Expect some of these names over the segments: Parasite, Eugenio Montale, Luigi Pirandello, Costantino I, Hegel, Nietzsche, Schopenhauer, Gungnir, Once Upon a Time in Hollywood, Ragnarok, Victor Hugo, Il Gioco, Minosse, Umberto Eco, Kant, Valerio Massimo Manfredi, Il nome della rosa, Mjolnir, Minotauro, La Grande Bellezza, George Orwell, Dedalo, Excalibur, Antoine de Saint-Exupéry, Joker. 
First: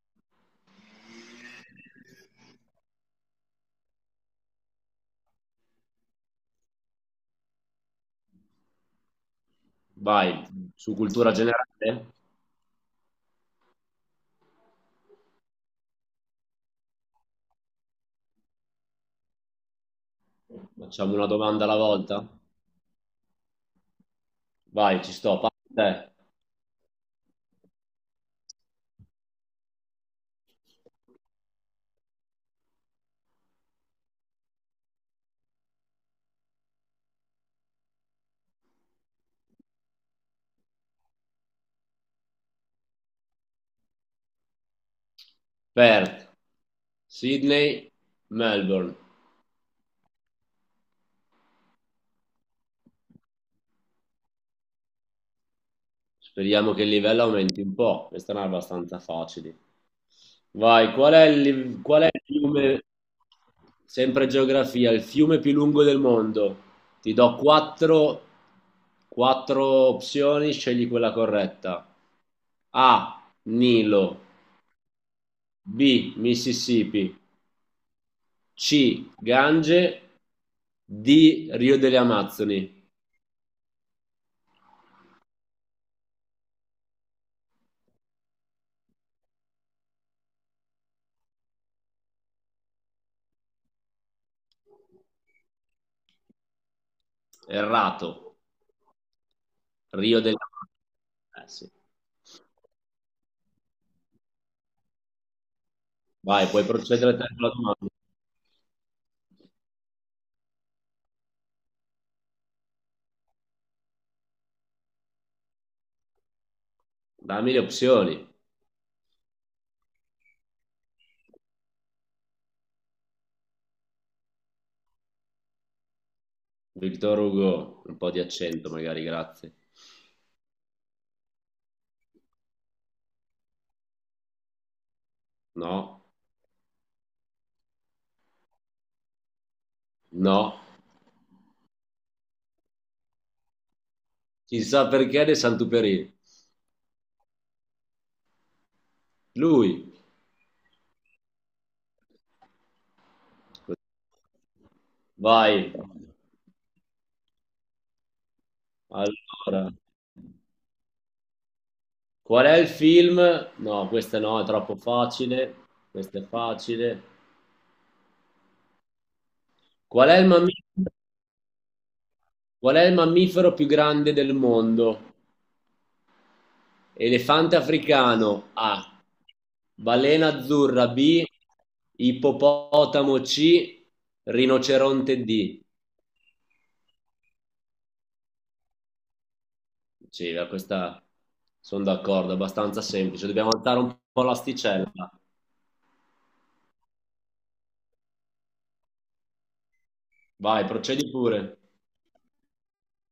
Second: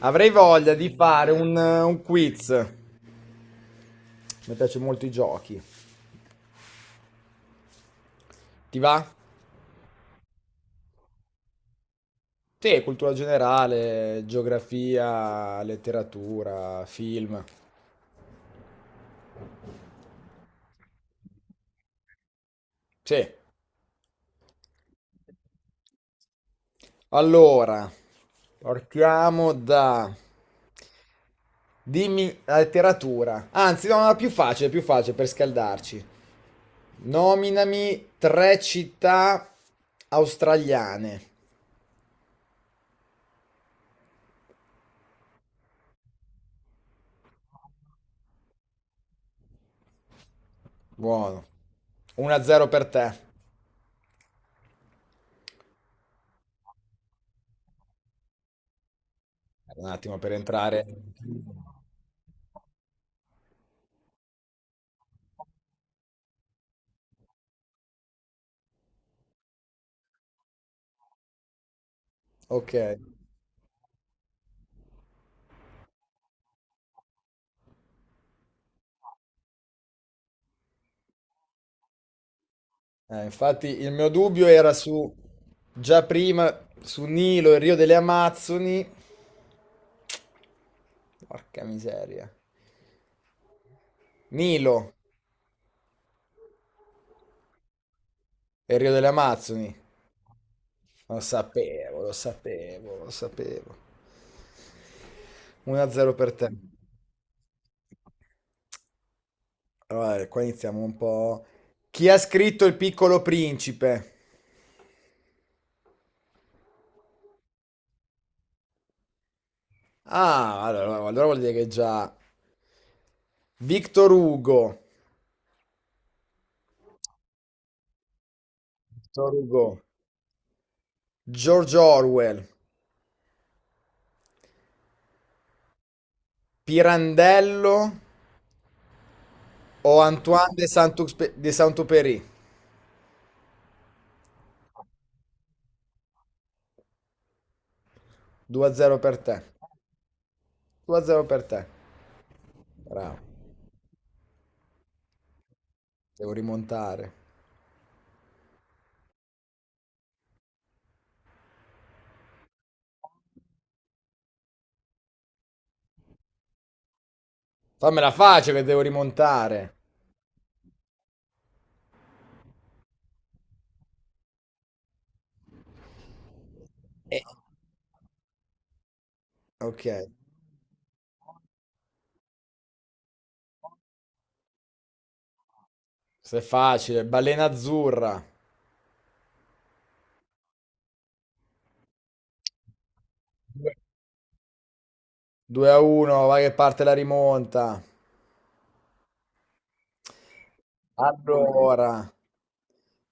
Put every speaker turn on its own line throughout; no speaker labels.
Avrei voglia di fare un quiz. Mi piace molto i giochi. Ti va?
Vai, su cultura generale,
Sì, cultura generale, geografia, letteratura, film.
facciamo una domanda alla volta.
Sì.
Vai, ci sto. Parte te.
Allora, partiamo da... Dimmi la letteratura. Anzi, no, no, più facile per scaldarci. Nominami tre città australiane.
Perth, Sydney, Melbourne.
Buono. 1-0 per te.
Speriamo che il livello aumenti un po'. Queste erano abbastanza facili.
Un attimo per entrare.
Vai, qual è il, qual è il fiume, sempre geografia, il fiume più lungo del mondo? Ti do quattro opzioni, scegli quella corretta.
Ok.
A, Nilo, B, Mississippi, C. Gange. D. Rio delle Amazzoni.
Infatti il mio dubbio era su già prima su Nilo e Rio delle Amazzoni. Porca miseria. Nilo
Errato.
e Rio delle Amazzoni.
Rio delle
Lo
Amazzoni.
sapevo, lo
Sì.
sapevo, lo sapevo. 1-0 per
Vai,
te.
puoi procedere te con la domanda.
Allora, qua iniziamo un po'. Chi ha scritto Il Piccolo Principe?
Dammi le opzioni.
Ah, allora vuol dire che già Victor Hugo.
Victor Hugo, un po' di accento magari,
Victor
grazie.
Hugo. George Orwell,
No,
Pirandello o Antoine
no.
de Saint-Exupéry?
Chissà perché De Santuperi.
2-0 per te.
Lui.
2-0 per te. Bravo.
Vai.
Devo rimontare.
Allora, qual è il film? No, questa no, è troppo facile. Questa è facile.
Fammela facile che devo rimontare.
Qual è il mammifero? Qual è il mammifero più grande del mondo?
Eh,
Elefante africano A,
Ok.
balena azzurra B, ippopotamo C, rinoceronte D.
Se è facile. Balena azzurra.
Sì, beh, questa sono d'accordo, è abbastanza semplice. Dobbiamo alzare un po' l'asticella.
2-1, vai che parte la rimonta.
Vai, procedi pure.
Allora,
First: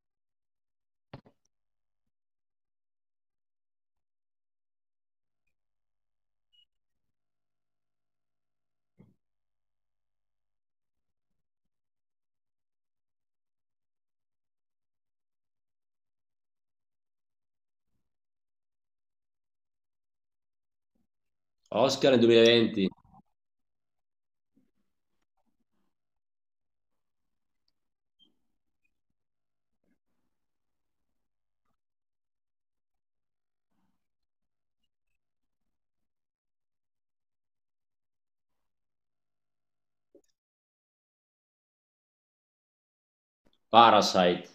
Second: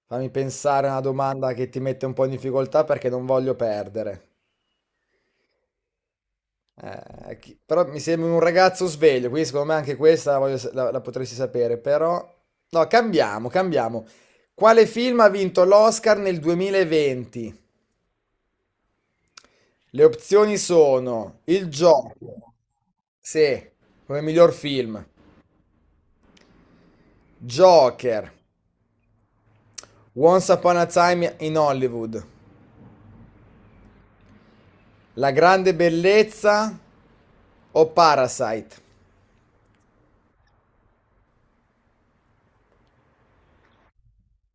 fammi pensare a una domanda che ti mette un po' in difficoltà perché non voglio perdere. Però mi sembra un ragazzo sveglio, quindi secondo me anche questa la, voglio sa- la- la potresti sapere, però. No, cambiamo, cambiamo. Quale film ha vinto l'Oscar nel 2020? Le opzioni sono Il
Oscar nel
Gioco,
2020,
sì, come miglior film, Joker, Once Upon a Time in Hollywood, La Grande Bellezza o Parasite?
Parasite.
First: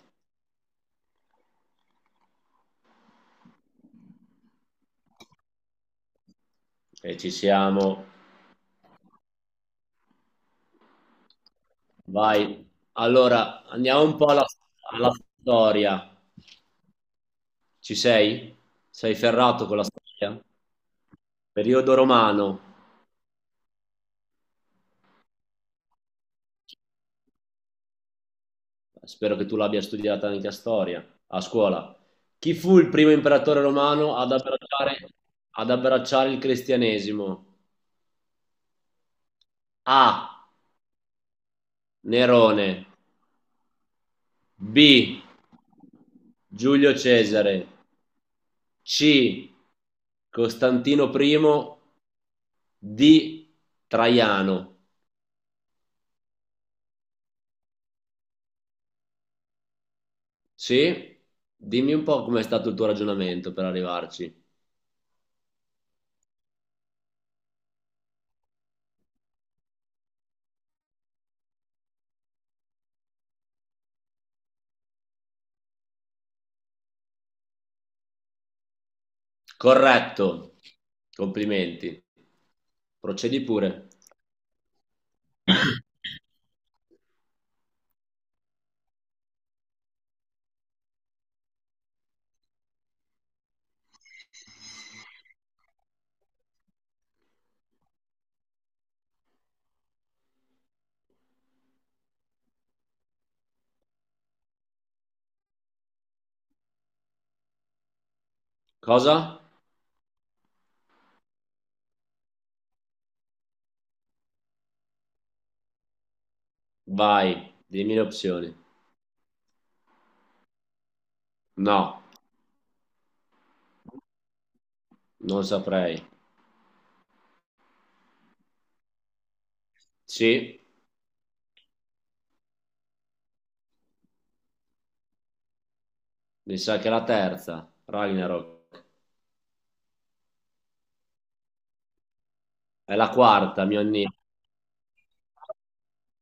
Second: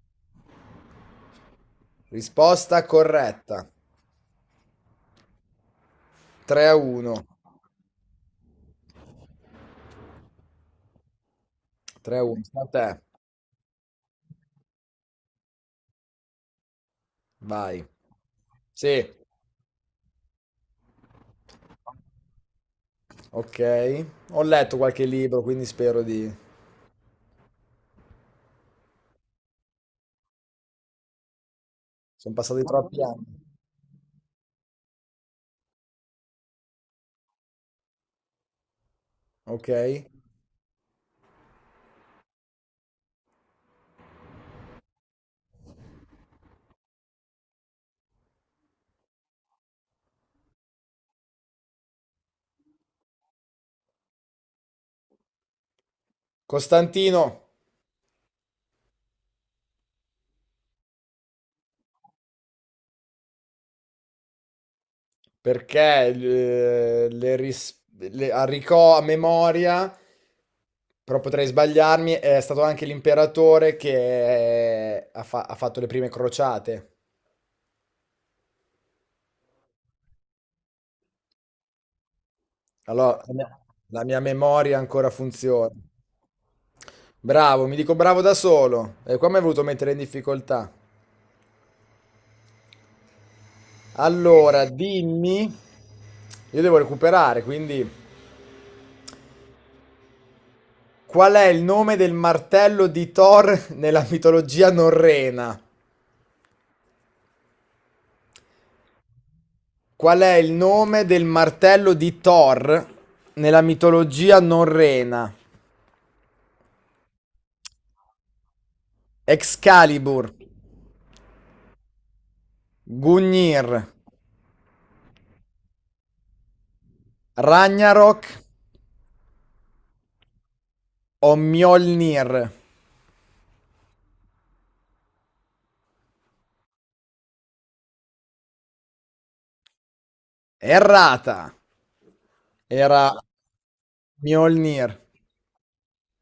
Risposta corretta. 3 a 1.
E ci siamo.
3 a 1.
Vai. Allora, andiamo un po' alla storia.
Vai.
Ci sei?
Sì,
Sei ferrato con la storia? Periodo romano.
ok. Ho letto qualche libro, quindi spero di.
Spero che tu l'abbia studiata anche a storia, a scuola.
Sono
Chi
passati
fu il
troppi
primo
anni.
imperatore romano ad ad abbracciare il cristianesimo?
Ok.
A. Nerone. B. Giulio Cesare. C. Costantino I. D. Traiano.
Costantino,
Sì? Dimmi un po' com'è stato il tuo ragionamento per arrivarci.
perché le, ris- le- a ricò- a memoria, però potrei sbagliarmi, è stato anche l'imperatore che ha fatto le prime crociate.
Corretto. Complimenti.
Allora, la
Procedi
mia
pure.
la mia memoria ancora funziona. Bravo, mi dico bravo da solo. E qua mi hai voluto mettere in difficoltà. Allora, dimmi, io devo recuperare, quindi qual è il nome del martello di Thor nella mitologia norrena?
Cosa?
Qual è il nome del martello di Thor nella mitologia norrena?
Vai, dimmi le opzioni.
Excalibur,
No,
Gungnir,
non saprei.
Ragnarok
Sì,
o Mjolnir?
mi sa che è la terza, Ragnarok.
Errata.
È la
Era
quarta, mio nino.
Mjolnir.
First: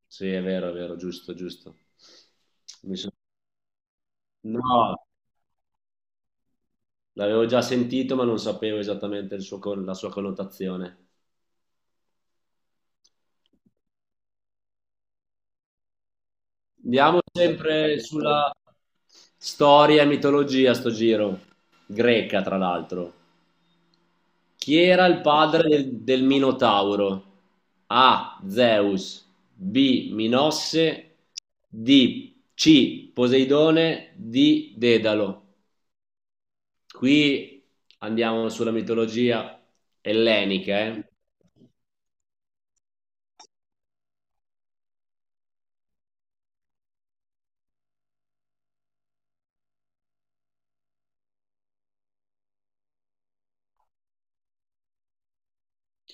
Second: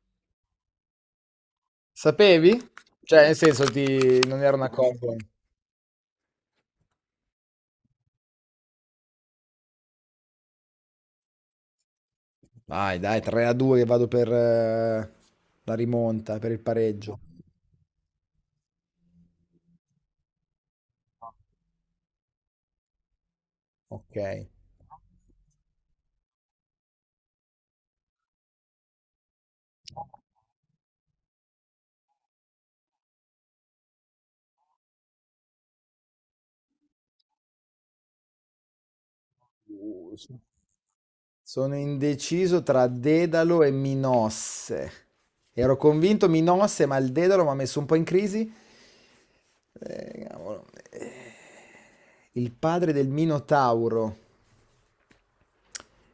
Sì, è vero, giusto, giusto.
Sapevi?
Mi sono-
Cioè, nel senso, non era una
No,
cosa.
l'avevo già sentito, ma non sapevo esattamente il suo la sua connotazione.
Vai, dai, 3 a 2 che vado per la rimonta, per il pareggio.
Andiamo sempre sulla storia e mitologia sto giro, greca tra l'altro.
Ok.
Chi era il padre del Minotauro? A. Zeus, B. Minosse, D. C. Poseidone, D. Dedalo. Qui andiamo sulla mitologia
Sì.
ellenica, eh?
Sono indeciso tra Dedalo e Minosse. Ero convinto Minosse, ma il Dedalo mi ha messo un po' in crisi. Cavolo. Eh, Il padre del Minotauro.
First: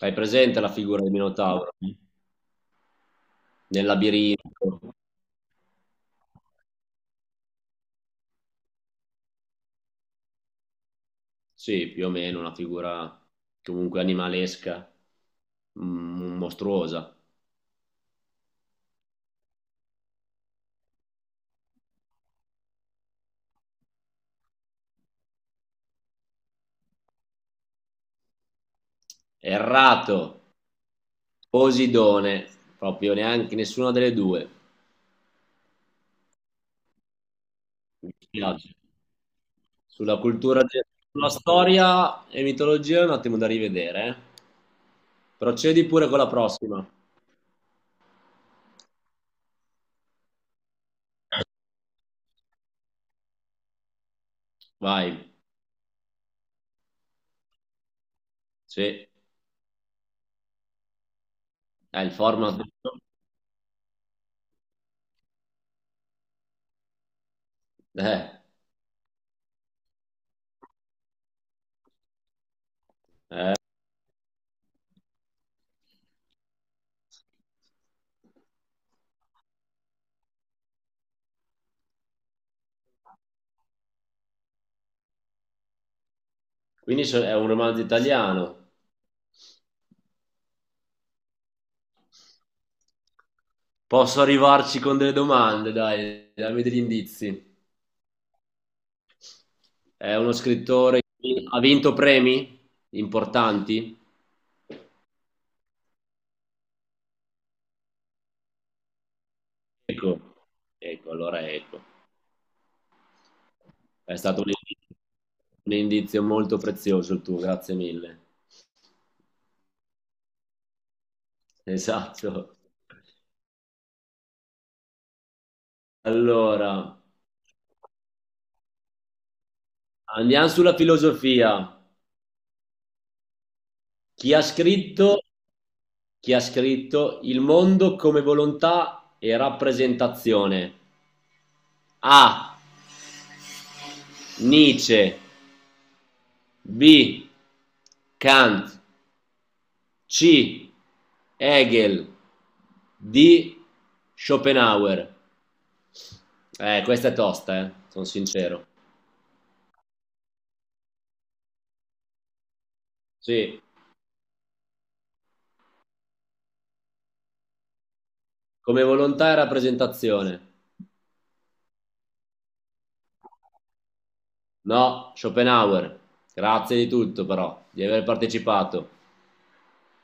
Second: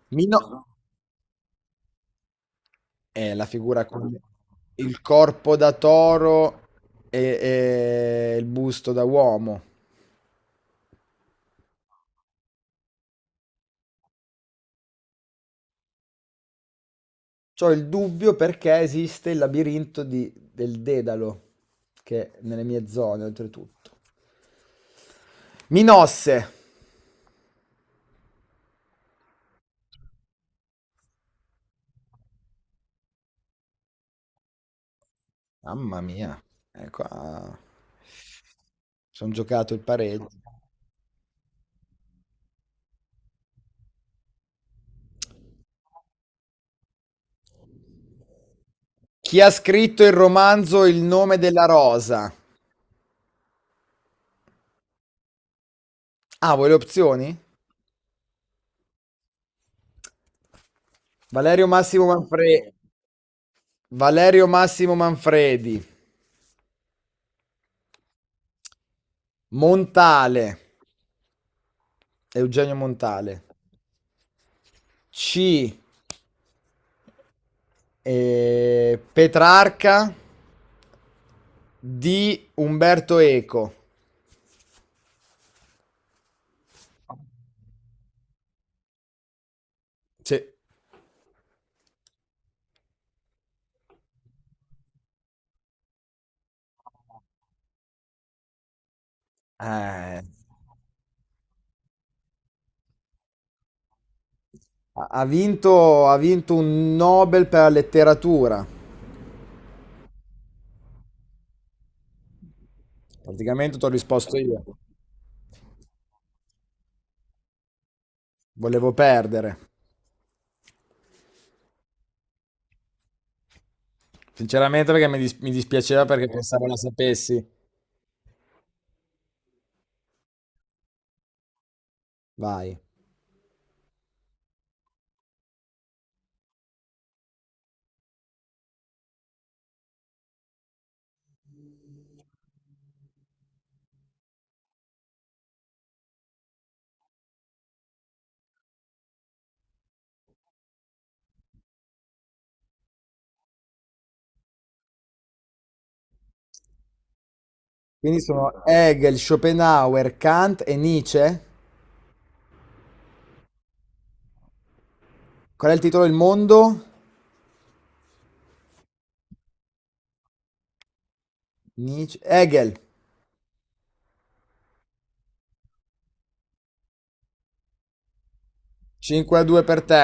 Hai
Mino
presente la figura del Minotauro
È la figura
nel
con
labirinto?
il corpo da toro e, e il busto da uomo.
Sì, più o meno una figura comunque animalesca, mostruosa.
C'ho il dubbio perché esiste il labirinto del Dedalo, che è nelle mie zone, oltretutto. Minosse!
Errato, Posidone, proprio neanche nessuna delle due.
Mamma mia, qua.
Mi dispiace.
Sono giocato il
Sulla
pareggio.
cultura, de- Sulla storia e mitologia è un attimo da rivedere, eh. Procedi pure con la prossima.
Chi ha scritto il romanzo Il nome della rosa?
Vai,
Ah, vuoi le opzioni?
sì,
Valerio
è
Massimo
il format.
Manfredi. Valerio Massimo Manfredi.
Eh.
Montale. Eugenio Montale. C, Petrarca. Di Umberto Eco.
Quindi è un romanzo italiano.
Sì.
Posso arrivarci con delle domande, dai, dammi degli indizi.
Ha
È uno scrittore, che ha vinto premi importanti?
ha vinto un Nobel per la letteratura.
Ecco, ecco, allora ecco.
Praticamente ti ho
È
risposto
stato
io.
un indizio molto prezioso il tuo, grazie mille.
Volevo perdere.
Esatto.
Sinceramente perché mi dispiaceva perché pensavo la
Allora,
sapessi.
andiamo sulla filosofia.
Vai.
Chi ha scritto, chi ha scritto Il mondo come volontà e rappresentazione? A. Nietzsche. B. Kant. C. Hegel. D. Schopenhauer. Questa è tosta, sono
Quindi sono
sincero.
Hegel, Schopenhauer, Kant e Nietzsche.
Sì,
Qual è il titolo del mondo?
come volontà e rappresentazione.
Nietzsche. Hegel.
No, Schopenhauer. Grazie di tutto però, di aver partecipato.
5 a 2 per te.